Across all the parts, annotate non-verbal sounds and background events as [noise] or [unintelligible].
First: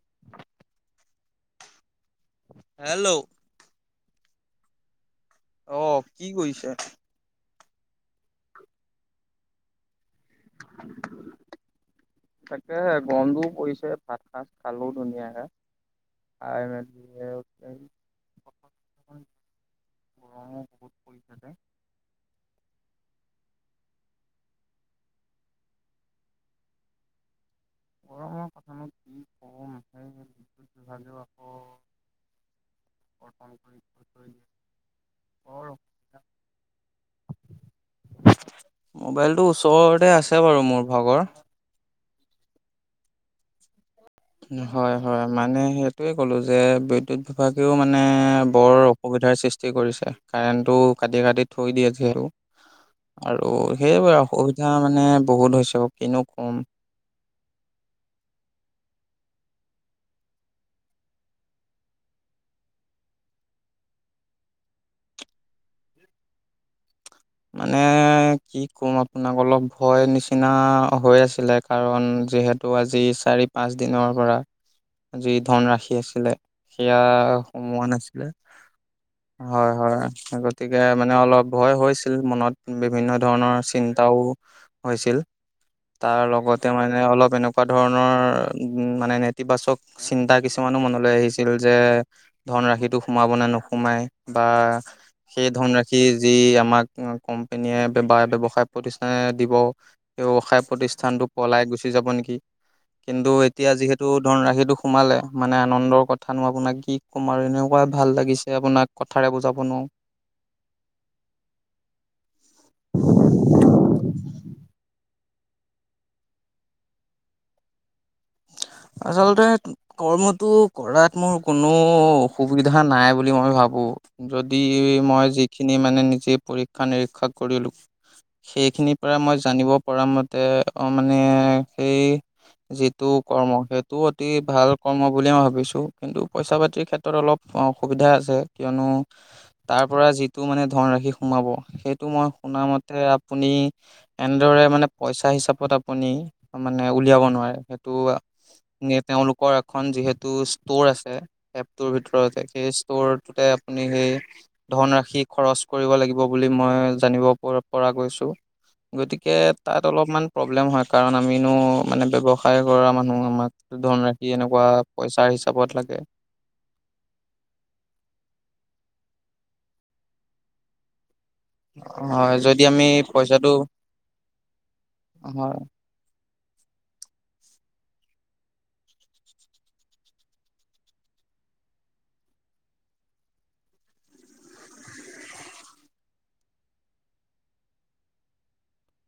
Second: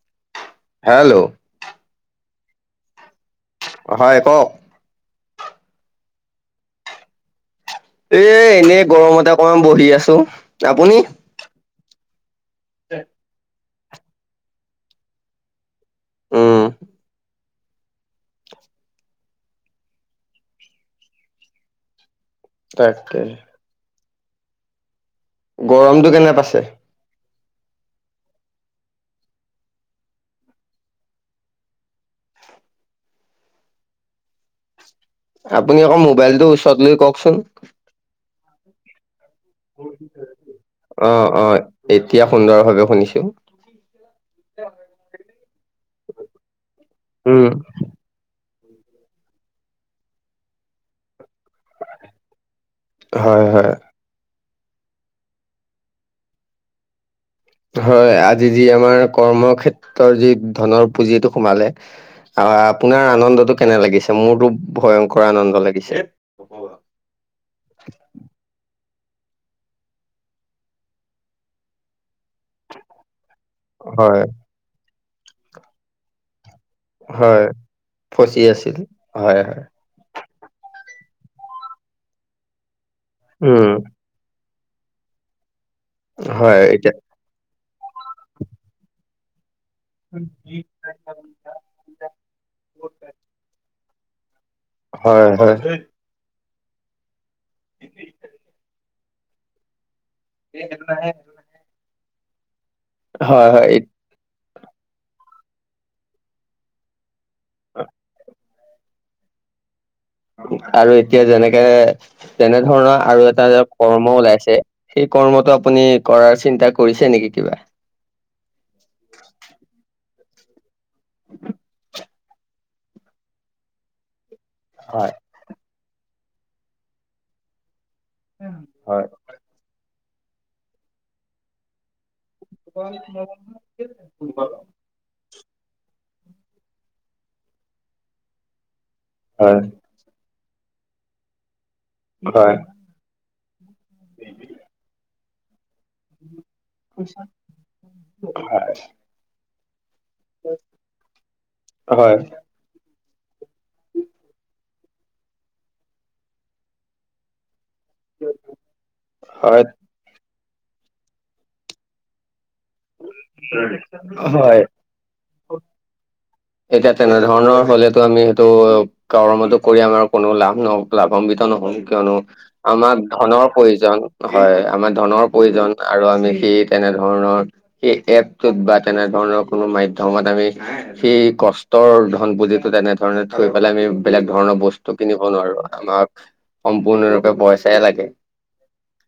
[inaudible] Hello hello অ হয় কওক অ কি কৰিছে? এ এনে গৰমতে অকমান বহি আছো। আপুনি? তাকে গন্ধোও পৰিছে ভাত সাজ খালো ধুনীয়াকে। উম [unintelligible] গৰমো বহুত পৰিছে যে, তাকে, গৰমটো কেনে পাই? গৰমৰ কথানো কি ক ম সে বিহুত জহালেও আক, পটন কৰি উচে, আপুনি অক মোবাইলটো ওচৰত লৈ কওকচোন। মোবাইলটো ওচৰতে আছে বাৰু মোৰ ভাগৰ। অ' অ' এতিয়া সুন্দৰ ভাৱে শুনিছো। হয় হয় মানে সেইটোয়ে কলো যে বিদ্যুৎ উম বিভাগেও মানে, মানে বৰ অসুবিধাৰ সৃষ্টি কৰিছে কাৰেণটো কাটি কাটি, থৈ দিয়ে ঝেল হয় আৰু, হয়। সেইবোৰে আউ অসুবিধা মানে বহুত হৈছে আও কিনো কম। হয় আজি যি আমাৰ কৰ্মক্ষেত্ৰৰ যি ধনৰ পুঁজিটো সোমালে, অ আপোনাৰ আনন্দটো কেনে লাগিছে মোৰতো ভয়ংকৰ আনন্দ লাগিছে। [unintelligible] মানে কি ক'ম আপোনাক অলপ ভয় নিচিনা হৈ আছিলে। কাৰণ যিহেতু আজি চাৰি পাঁচ দিনৰ হয় পৰা যি ধনৰাশি আছিলে, সেয়া হয় সোমোৱা নাছিলে, হয় হয় আগত গতিকে মানে অলপ ভয় হৈছিল মনত বিভিন্ন ধৰণৰ উম চিন্তাও, হৈছিল তাৰ হয় লগতে এতিয়া মানে অলপ এনেকুৱা ধৰণৰ মানে নে, ইতিবাচক চিন্তা কিছুমানো মনলৈ আহিছে, ছিল যে ধনৰাশিটো সোমাব নে নোসোমাই বা হয় সেই হয় ধনৰাশি, কি যি আমাক কোম্পানীয়ে বা ব্যৱসায় প্ৰতিষ্ঠানে দিব। ব্যৱসায় প্ৰতিষ্ঠানটো পলাই গুচি যাব নেকি, কিন্তু হয় এতিয়া হয় যিহেতু টো ধনৰাশিটো সোমালে মানে, আনন্দৰ কথানো আপোনাক কি কম আৰু এনেকুৱাই ভাল লাগিছে, আপোনাক কথাৰে বুজাব নোৱাৰো। আৰু এতিয়া যেনেকে তেনে ধৰণৰ আৰু এটা যে কৰ্ম ওলাইছে সেই, কৰ্মটো আপুনি কৰাৰ চিন্তা কৰিছে নেকি কিবা? আচলতে, কৰ্মটো কৰাত মোৰ কোনো উ অসুবিধা নাই বুলি মই ভাবোঁ। যদি হয় মই যিখিনি মানে নিজে পৰীক্ষা নিৰীক্ষা কৰিলো। সেইখিনিৰ হয়। পৰা মই জানিব পৰা মতে অ' মানে সেই যিটো কৰ্ম সেইটোও অতি ভাল কৰ্ম বুলিয়ে মই ভাবিছো। কিন্তু পইচা পাতিৰ ক্ষেত্ৰত অলপ অসুবিধা আছে। কিয়নো হয়। তাৰ পৰা যিটো মানে ধনৰাশি সোমাব সেইটো মই হয় শুনামত তে আপুনি এনেদৰে মানে পইচা হিচাপত আপুনি মানে উলিয়াব নোৱাৰে। তো তেওঁলোকৰ এখন যিহেতু ষ্ট'ৰ আছে এপটোৰ হয় ভিতৰতে। সেই ষ্টৰটোতে আপুনি সেই ধনৰাশি খৰচ কৰিব লাগিব বুলি মই জানিব প কৰা গৈছো। গতিকে হয় তাত অলপমান প্ৰব্লেম হয় কাৰণ আমিনো মানে ব্যৱ কৰা মানুহ আমাক ধনৰাশি হয়। এনেকুৱা পইচাৰ হিচাপত লাগে। এতিয়া তেনেধৰণৰ হ'লেতো আমি সেইটো কৰ্মতো কৰি আমাৰ কোনো লাভ নহ' লাভান্বিত নহ'ম। কিয়নো হয় যদি আমি আমাক পইচাটো ধনৰ প্ৰয়োজন হয় আমাৰ ধনৰ হয় প্ৰয়োজন আৰু আমি সেই তেনে ধৰণৰ এই এপটোত বা তেনেধৰণৰ কোনো মাধ্যমত আমি সেই কষ্টৰ ধন পুজিটো তেনেধৰণে থৈ পেলাই আমি বেলেগ ধৰণৰ বস্তু কিনিব নোৱাৰো। আমাক সম্পূৰ্ণৰূপে পইচাই লাগে।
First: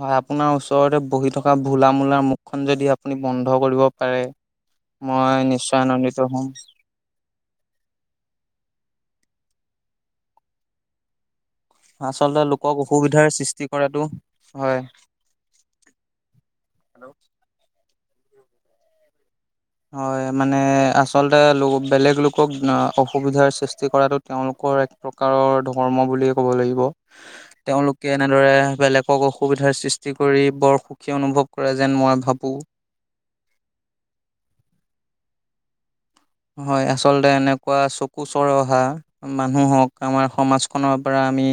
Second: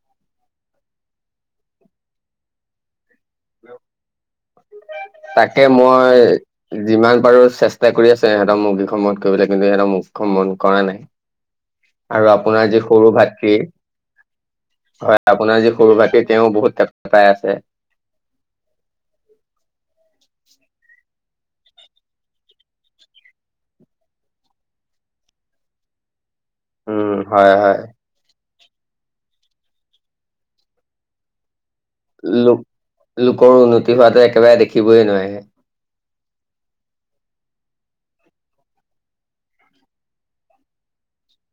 হয়, আপোনাৰ ওচৰতে বহি থকা ভোলা মূলাৰ মুখখন যদি আপুনি বন্ধ কৰিব পাৰে। মই তাকে নিশ্চয় আনন্দিত হ'ম। মই যিমান পাৰো চেষ্টা কৰি আছে সিহঁতক মুখ কিখন বন্ধ কৰিবলৈ কিন্তু সিহঁতক মুখ কিখন বন্ধ কৰা নাই। আৰু আচলতে আপোনাৰ লোকক যি সৰু অসুবিধাৰ ভাতৃ সৃষ্টি কৰাটো হয়। আপোনাৰ যি সৰু ভাইটি তেওঁ বহুত তেপ হেল্ল' তেপাই আছে। হয়, মানে আচলতে লোক বেলেগ লোকক অ' অসুবিধাৰ সৃষ্টি কৰাটোত তেওঁলোকৰ এক প্ৰকাৰৰ ধৰ্ম বুলি উম, হয়, হয়। কে এনেদৰে বেলেগক অসুবিধাৰ সৃষ্টি কৰি বৰ সুখী অনুভৱ কৰে যেন মই ভাবোঁ। লোক লোকৰ উন্নতি হোৱাটো একেবাৰে দেখিবইে নোৱাৰি আহে। হয়, আচলতে এনেকুৱা চকু চৰহা। মানুহক আমাৰ সমাজখনৰ পৰা আমি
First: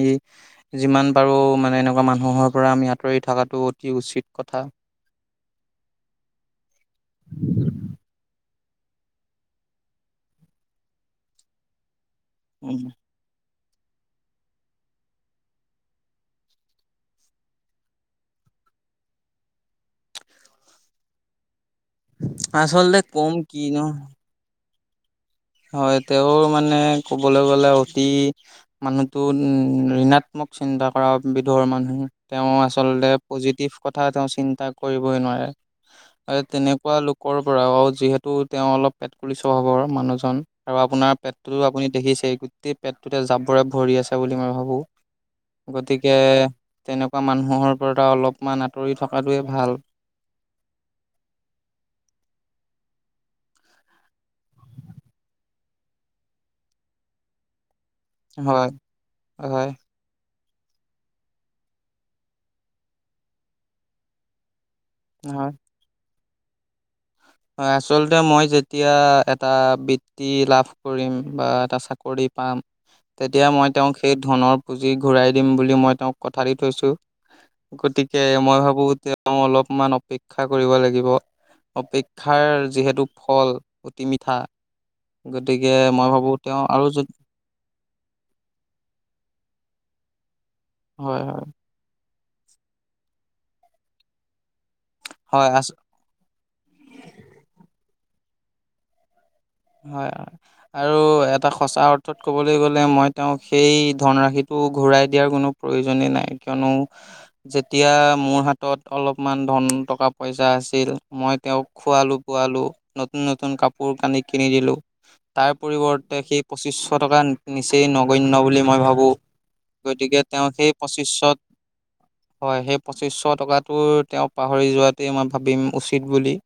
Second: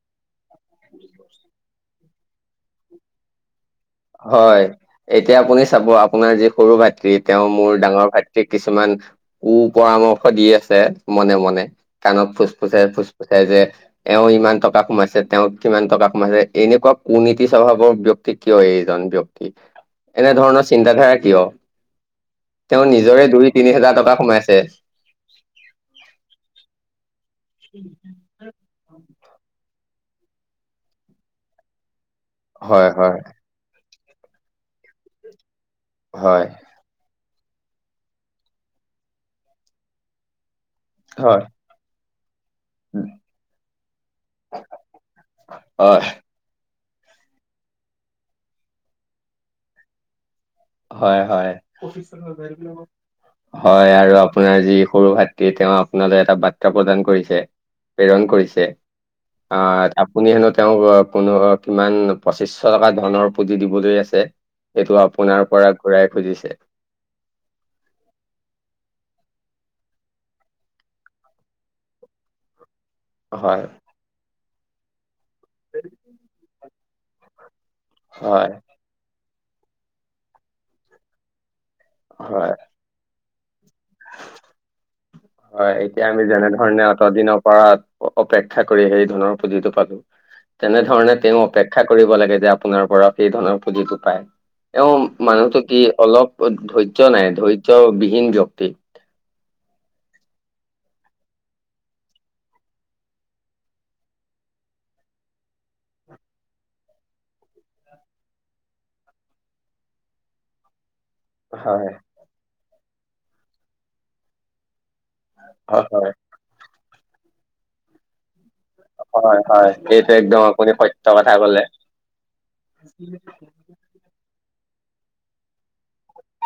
যিমান পাৰোঁ মানে এনেকুৱা মানুহৰ পৰা আমি আঁতৰি থকাটো উচিত কথা। হয়, এতিয়া আপুনি চাব আপোনাৰ যি সৰু ভাতৃ তেওঁ মোৰ ডাঙৰ ভাত কিছুমান কু পৰামৰ্শ দি আছে মনে মনে কাণত উম, ফুচফুচাই ফুচ কৈছে যে এওঁ ইমান টকা সোমাইছে তেওঁ কিমান টকা সোমাইছে এনেকুৱা কুনীতি স্বভাৱৰ ব্যক্তিক কিয় এই জন ব্যক্তি এনেধৰণৰ চিন্তাধাৰা কিয়? তেওঁ আচলতে নিজৰে কম দুই কি তিনি ন হোজাৰ টকা সোমাইছে। হয়, তেওঁৰ মানে ক'বলৈ গ'লে অতি মানুহতো উম ঋণাত্মক চিন্তা কৰা বিধৰ মানুহ। তেওঁ হয় আচলতে হয় পজিটিভ কথা তেওঁ চিন্তা কৰিবই নোৱাৰে। এই হয় তেনে কুৱা লোকৰ পৰা অ' যিহেতু তেওঁ অলপ পেট কুলি স্বভাবৰ মানুহজন। আৰু আপোনাৰ হয় পেটটো আপুনি দেখিছেই গোটেই পেটটোতে জাবৰে ভৰি আছে বুলি মই ভাবোঁ। হয় গতিকে তেনেকুৱা মানুহৰ পৰা অলপমান আঁতৰি থকাটোৱে ভাল। হয়, হয়। হয়, আৰু আপোনাৰ যি সৰু ভাতৃ তেওঁ আপোনালৈ এটা বাৰ্তা প্ৰদান কৰিছে। প্ৰেৰণ কৰিছে হয় হয় আহ আপুনি হেনো তেওঁক কোনো কিমান পঁচিশশ টকা ধনৰ পুঁজি দিবলৈ আছে। সেইটো আপোনাৰ হয় পৰা ঘূৰাই খুজিছে। হয়। আচলতে মই যেতিয়া এটা বৃত্তি লাভ কৰিম বা এটা চাকৰি পাম। তেতিয়া হয় মই তেওঁক সেই ধনৰ পুঁজি ঘূৰাই দিম বুলি মই তেওঁক কথা দি থৈছো। গতিকে হয় মই ভাবো। তেওঁ অলপমান অপেক্ষা কৰিব লাগিব। অপে হয় শিক্ষাৰ যিহেতু ফল অতি মিঠা। গতিকে মই ভাবো তেওঁ আৰু য দিনৰ পৰা অপেক্ষা কৰি সেই ধনৰ পুজিটো পালো। তেনেধৰণে হয় তেওঁ হয় অপে [unintelligible] কৰিব লাগে। যে আপোনাৰ পৰা সেই ধৰণৰ পুঁলিটো পায়। এওঁ হয় আ মানুহটো কি? অলপ ধৈৰ্য নাই। ধৈৰ্যবিহীন ব্যয়ক্তি। হয়। আৰু এটা সঁচা অথত ক'বলৈ গ'লে। মই তেওঁক সেই ধনৰাশিটো ঘূৰাই দিয়াৰ কোনো প্ৰয়োজনে নাই। কিয়নো যেতিয়া মোৰ হাতত অলপমান ধন টকা পইচা আছিল। মই তেওঁক হয় খোৱালো পোৱালো নতুন নতুন কাপোৰ কানি কিনি দিলোঁ। তাৰ হয় হয় পৰিৱৰ্তে সেই পঁচিশ টকা নিচেই নগন্য বুলি মই ভাবো হয় হয় এইটো গতিকে একদম তেওঁ আপুনি সেই সত্য কথা পঁচিছত ক'লে হয়। সেই পঁচিশশ টকাটো তেওঁ পাহৰি যোৱাটোৱে মই ভাবিম উচিত বুলি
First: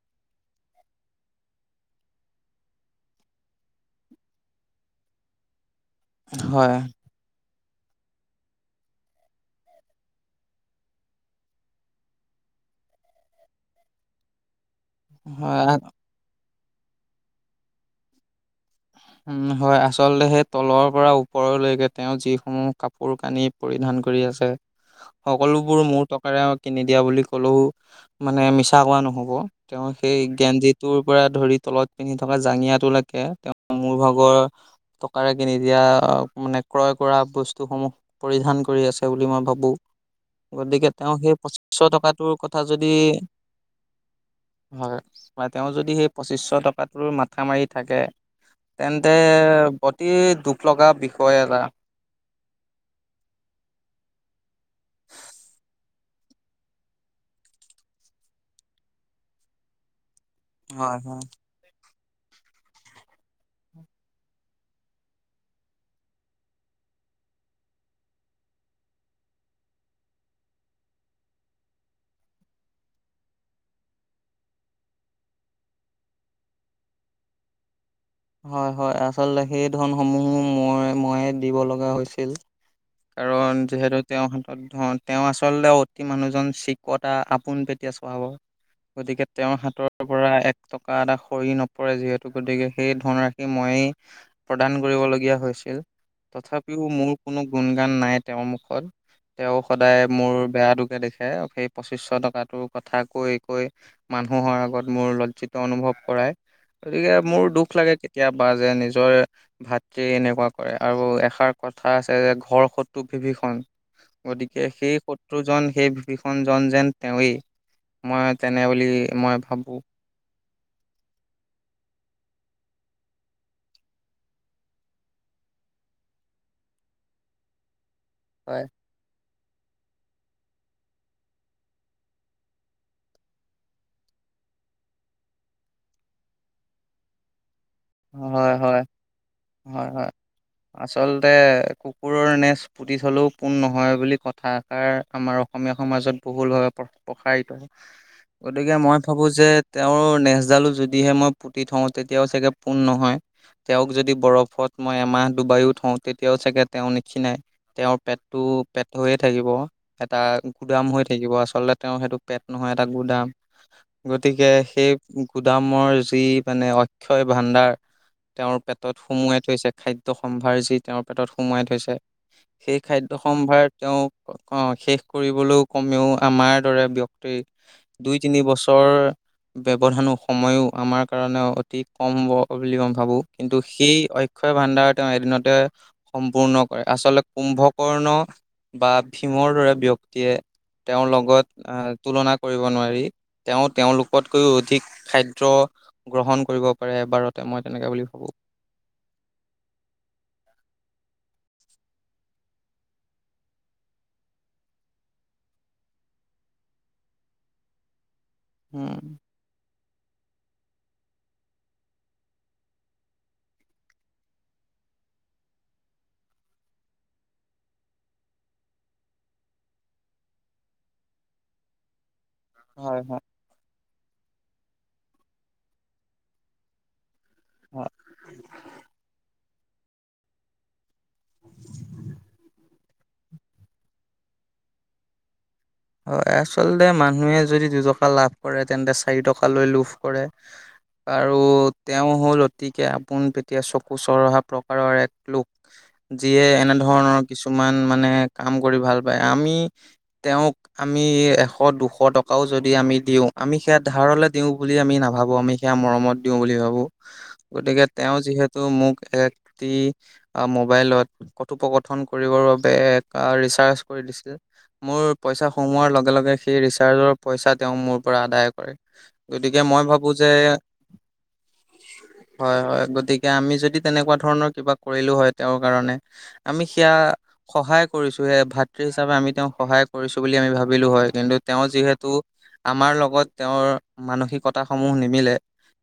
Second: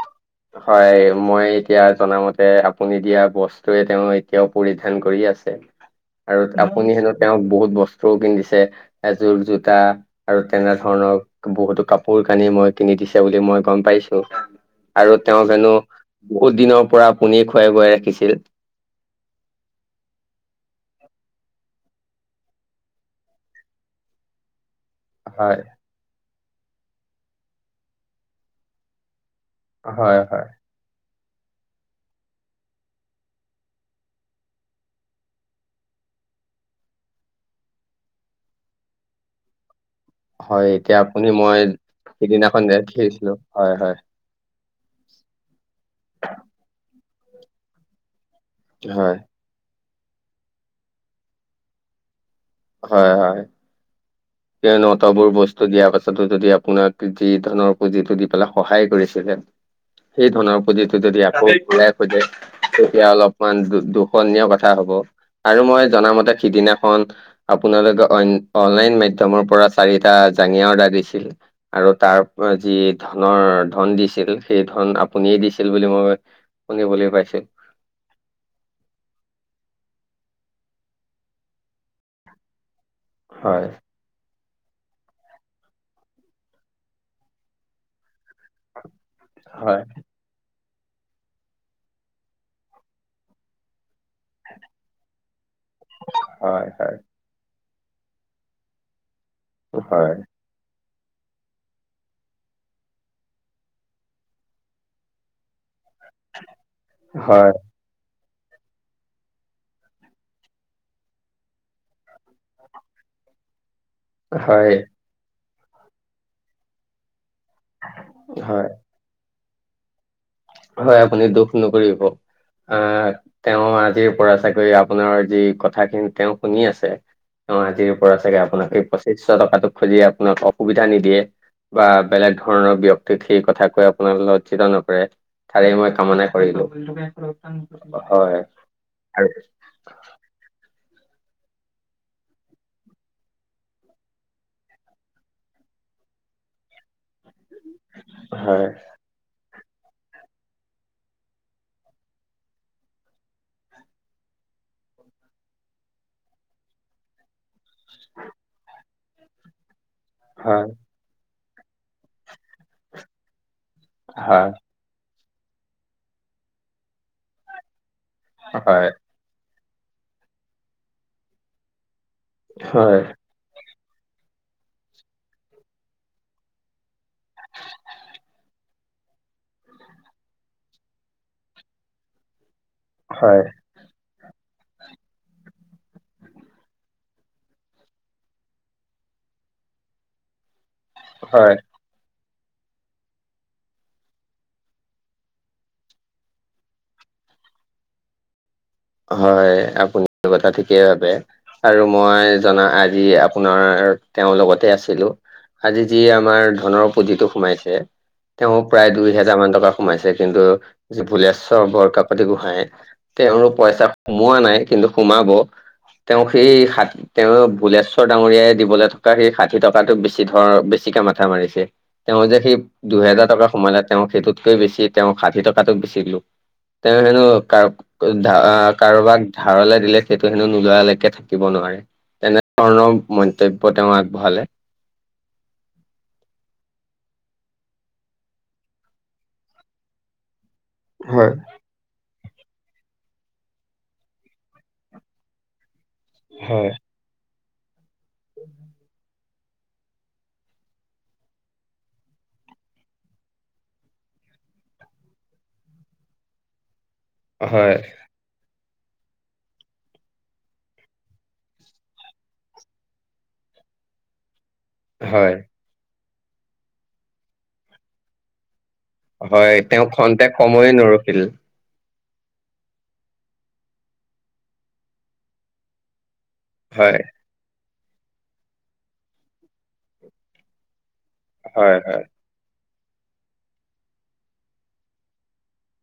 হয়। মই এতিয়া জনামতে আপুনি দিয়া বস্তুৱে তেওঁ এতিয়াও পৰিধান কৰি আছে। [inaudible] আৰু হয় আপুনি হেনো তেওঁক বহুত বস্তুও কিন দিছে। এযোৰ জোতা আৰু তেনেধৰণৰ বহুতো কাপোৰ কানি মই কিনি দিছে বুলি মই গম পাইছো। আৰু তেওঁ জানো হয় বহুত দিনৰ পৰা আপুনি খুৱাই বুৱাই ৰাখিছিল। উম', হয়। আচলতে সেই তলৰ পৰা ওপৰলৈকে তেওঁ যিসমূহ কাপোৰ কানি পৰিধান কৰি আছে। হয় সকলোবোৰ মোৰ টকাৰৰে কিনি দিয়া বুলি ক'লেও মানে মিছা কোৱা নহ'ব তেওঁ সেই হয় হয় গেঞ্জিটোৰ পৰা ধৰি তলত পিন্ধি থকা জাঙিয়াত লকে তেওঁ মোৰ ভাগৰ টকাৰে কিনি দিয়া মানে ক্ৰয় কৰা বস্তুসমূহ পৰিধান কৰি আছে বুলি মই ভাবো। হয় গতিকে এতিয়া তেওঁ আপুনি সেই মই পঁচশ টকাটোৰ কথা সিদিনাখন যদি দেখিছিলো হয় হয় হয়, বা তেওঁ যদি সেই পঁচিছশ টকাটোৰ মাথা মাৰি থাকে। তেন্তে হয় অতি দুখ লগা বিষয় এটা হয়। হয়। [inaudible] সেই বোৰ বস্তু দিয়া পাছতো যদি আপোনাক যি ধনৰ পুঁজিটো দি পেলাই সহায় কৰিছিলে। সেই ধনৰ হয় পুজিটো হয় যদি আকৌ বলে তেতিয়া অলপমান দূখননীয় কথা হব। আৰু মই জনামতে সিদিনাখন আপোনালোকে অন অনলাইন মাধ্যমৰ পৰা চাৰিটা জাঙিয়া অৰ্ডাৰ দিছিল। আৰু তাৰ যি ধনৰ ধন দিছিল। সেই ধন আপুনিয়ে দিছিল বুলি মই শুনিবলৈ পাইছো। হয়। হয়। আচলতে সেই ধনসমূহ মই দিব লগা হৈছিল। কাৰণ হয় যিহেতৈ তেওঁৰ হাতত ধন তেওঁ আচলতে অতি মানুহজন চিকতা আপোন পেতিয়া চভাবৰ। গতিকে তেওঁৰ হয় হাতৰ পৰা এক টকা এটা খৰি নপৰে। যিহেতু গতিকে সেই ধনৰাশি মইয়েই প্ৰদান কৰিবলগীয়া হৈছিল। হয় তথাপিও হয় মোৰ কোনো গুণ গান নাই তেওঁৰ মুখত। তেওঁ সদায় হয় মোৰ বেয়াটোকে দেখে। সেই পঁচিছশ টকাটোৰ কথা কৈ-কৈ মানুহৰ আগত মোৰ লজ্জিত অনুভৱ কৰাই। গতিকে মোৰ হয় দুখ লাগে কেতিয়াবা যে নিজৰ ভাতৃ এনেকুৱা কৰে আৰু এষাৰ কথা আছে যে ঘৰ শত্ৰু ভিভীষন। গতিকে হয় সেই শত্ৰুজন সেই ভিভীষণজন যেন তেৱেঁই। মই হয় তেনে বুলি মই ভাবোঁ। হয়, আপুনি দুখ নকৰিব। আহ তেওঁ আজিৰ পৰা চাগৈ আপোনাৰ যি কথাখিনি তেওঁ শুনি আছে অঁ আজিৰ পৰা চাগে হয় আপোনাক এই পঁচিছশ টকাটো খুজি আপোনাক অসুবিধা নিদিয়ে। বা বেলেগ ধৰণৰ ব্যক্তিক সেই কথা কৈ আপোনাক লজ্জিত নকৰে। তাৰেই মই কামনা কৰিলোঁ। উম [unintelligible] হয়-হয়, হয়-হয় আচলতে কুকুৰৰ নেচ পুতি থলেও পোন নহয় বুলি কথা এষাৰ আমাৰ অসমীয়া সমাজত বহুলভাৱে প্ৰসাৰিত। হয় গতিকে মই ভাবোঁ যে তেওঁৰ নেজডালো যদিহে মই পুতি থওঁ তেতিয়াও চাগে পোন নহয়। তেওঁক যদি বৰফত মই এমাহ ডুবাইও থওঁ তেতিয়াও চাগে তেওঁ নিক্ষিণাই। তেওঁৰ পেটটো পেট হৈয়ে থাকিব। এটা হয় গুদাম হৈ থাকিব আচলতে তেওঁ সেইটো পেট নহয় এটা গুদাম গতিকে হয় সেই গুদামৰ যি মানে অক্ষয় ভাণ্ডাৰ তেওঁৰ হয় পেটত সুমোৱাই থৈছে। খাদ্য সম্ভাৰ যি তেওঁৰ পেটত সোমাই থৈছে সেই হয় খাদ্য সম্ভাৰ তেওঁ অঁ শেষ কৰিবলৈও কমেও আমাৰ দৰে ব্যক্তিৰ দুই-তিনি বছৰ ব্যৱধানো সময়ো আমাৰ কাৰণে অতি কম হ'ব বুলি মই ভাবোঁ হয় কিন্তু সি অক্ষয় ভাণ্ডাৰ তেওঁ এদিনতে সম্পূৰ্ণ কৰে আচলতে কুম্ভকৰ্ণ বা ভীমৰ দৰে ব্যক্তিয়ে তেওঁৰ লগত হয় আহ তুলনা কৰিব নোৱাৰি তেওঁ তেওঁলোকতকৈও অধিক খাদ্য গ্ৰহণ কৰিব পাৰে এবাৰতে মই তেনেকে বুলি ভাবোঁ। হয়, আপুনি এইটো কথা ঠিকেই ভাবে। আৰু মই জনা আজি আপোনাৰ তেওঁৰ লগতে আছিলোঁ। আজি যি আমাৰ ধনৰ পুঁজিটো সোমাইছে তেওঁ প্ৰায় দুই উম। হেজাৰ মান টকা সোমাইছে কিন্তু যি ভুলেশ্বৰ বৰকাকতি গোহাঁইয়ে তেওঁৰ পইচা সোমোৱা নাই কিন্তু সোমাব তেওঁ সেই হাত তেওঁক ভুলেশ্বৰ ডাঙৰীয়াই দিবলৈ থকা সেই ষাঠি টকাতো বেছি ধৰ বেছিকে মাথা মাৰিছে। তেওঁ যে সেই হয়, হয়, দুহেজাৰ টকা সোমালে তেওঁ সেইটোতকৈ বেছি তেওঁ ষাঠি টকাতোক বেছি লোভ। তেওঁ হেনো হয়। [unintelligible] ধা কাৰোবাক ধাৰলে দিলে সেইটো হেনো নোলোৱালৈকে থাকিব নোৱাৰে। তেনে ধৰণৰ মন্তব্য তেওঁ আগবঢ়ালে। হয়। আচলতে মানুহে যদি দুটকা লাভ কৰে তেন্তে চাৰি টকা লৈ লোভ কৰে। হয় আৰু তেওঁ হ'ল অতিকে আপোন তেতিয়া চকু চৰহা প্ৰকাৰৰ এক লোক। যিয়ে হয় এনে ধৰণৰ কিছুমান মানে কাম কৰি ভাল পায় আমি তেওঁক আমি এশ, দুশ টকাও যদি আমি দিওঁ আমি সেয়া ধাৰলৈ দিওঁ বুলি আমি নাভাবোঁ। আমি সেইয়া মৰমত দিওঁ বুলি ভাবোঁ। হয় গতিকে তেওঁ যিহেতু মোক একটি আ মোবাইলত, কথোপকথন কৰিবৰ বাবে ৰিচাৰ্জ কৰি দিছিল। মোৰ হয় পইচা সোমোৱাৰ লগে লগে, সেই ৰিচাৰ্জৰ পইচা তেওঁ মোৰ পৰা আদায় কৰে। হয় গতিকে মই তেওঁ ভাবোঁ খ্ষন্তে যে সময়ে নৰখিল। হয় হয়, গতিকে আমি যদি তেনেকুৱা ধৰণৰ কিবা কৰিলো হ'য়, তেওঁৰ কাৰণে। আমি সেয়া, হয় সহায় কৰিছো হে, ভাতৃ হিচাপে আমি তেওঁক সহায় কৰিছো বুলি আমি ভাবিলো হয়। কিন্তু তেওঁ হয় হয় যিহেতু, আমাৰ লগত তেওঁৰ মানসিকতা সমূহ নিমিলে।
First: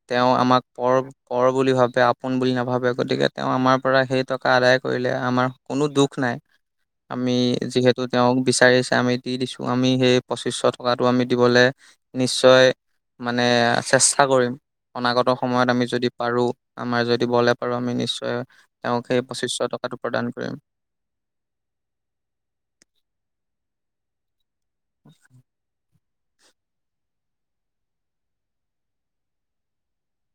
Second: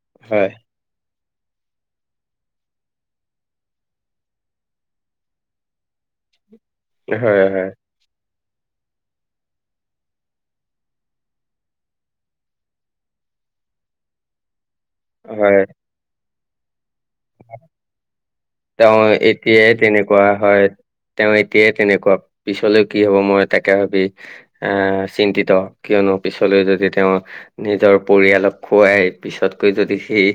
তেওঁ হয় আমাক, পৰ পৰ বুলি ভাবে, আপোন বুলি নাভাবে, গতিকে তেওঁ আমাৰ পৰা সেই টকা আদায় কৰিলে, আমাৰ কোনো দুখ নাই। আমি হয় হয় যিহেতু তেওঁক বিচাৰিছে আমি দি দিছো আমি সেই পঁচিশ টকাটো আমি দিবলৈ, নিশ্চয় মানে চেষ্টা কৰিম। অনাগত হয় সময়ত আমি যদি পাৰো, আমাৰ যদি বলে পাৰো আমি নিশ্চয় তেওঁক তেওঁ সেই পঁচিছশ এতিয়া টকাটো প্ৰদান তেনেকুৱা কৰিম হয়। তেওঁ এতিয়াই তেনেকুৱা, পিছলেও কি হ'ব মই তাকে ভাবি আ, চিন্তিত কিয়নো পিছলৈ যদি তেওঁ নিজৰ পৰিয়ালক খুৱাই পিছতকৈ যদি সেই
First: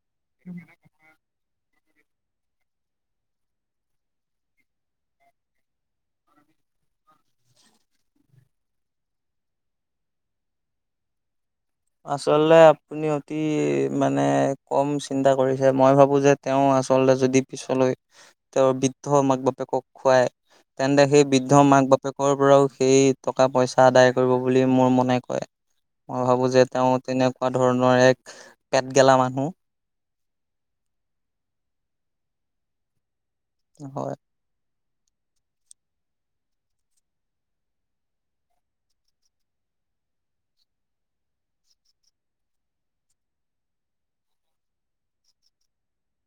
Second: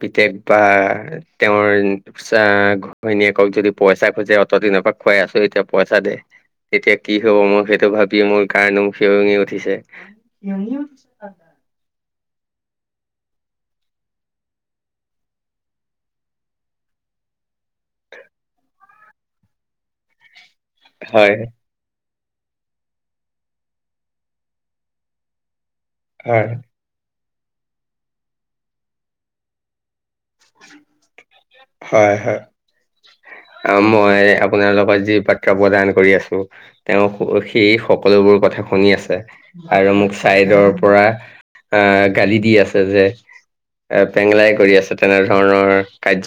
পিতেক বা, তেওঁৰ চা, ঘৈণীয়েকক যদি পইচা খোজে অতদিনৰ পৰা খুৱাই আছো, এতিয়া পইচা দে। তেতিয়া কি হ'ব মোক সেইটো ভাবি মোৰ গাৰ নোম শিৰঙি উঠিছে। আচলতে আপুনি অতি মানে কম চিন্তা কৰিছে, মই ভাবো যে তেওঁ আচলতে যদি পিছলৈ, তেওঁৰ বৃদ্ধ মাক বাপেকক খুৱাই তেন্তে সেই হয় বৃদ্ধ মাক বাপেকৰ পৰাও, সেই টকা পইচা আদায় কৰিব বুলি মোৰ মনে কয়। মই ভাবো হয় যে তেওঁ তেনেকুৱা ধৰণৰ এক, পেটগেলা মানুহ। হয় হয়, হয়। মই আপো আপোনাৰ লগত যি বাক্য প্ৰদান কৰি আছো, তেওঁ সেই সকলোবোৰ কথা শুনি আছে। আৰু মোক চাইডৰ পৰা আহ, গালি দি আছে যে এ, পেঙলাই কৰি আছে, তেনেধৰণৰ কাৰ্য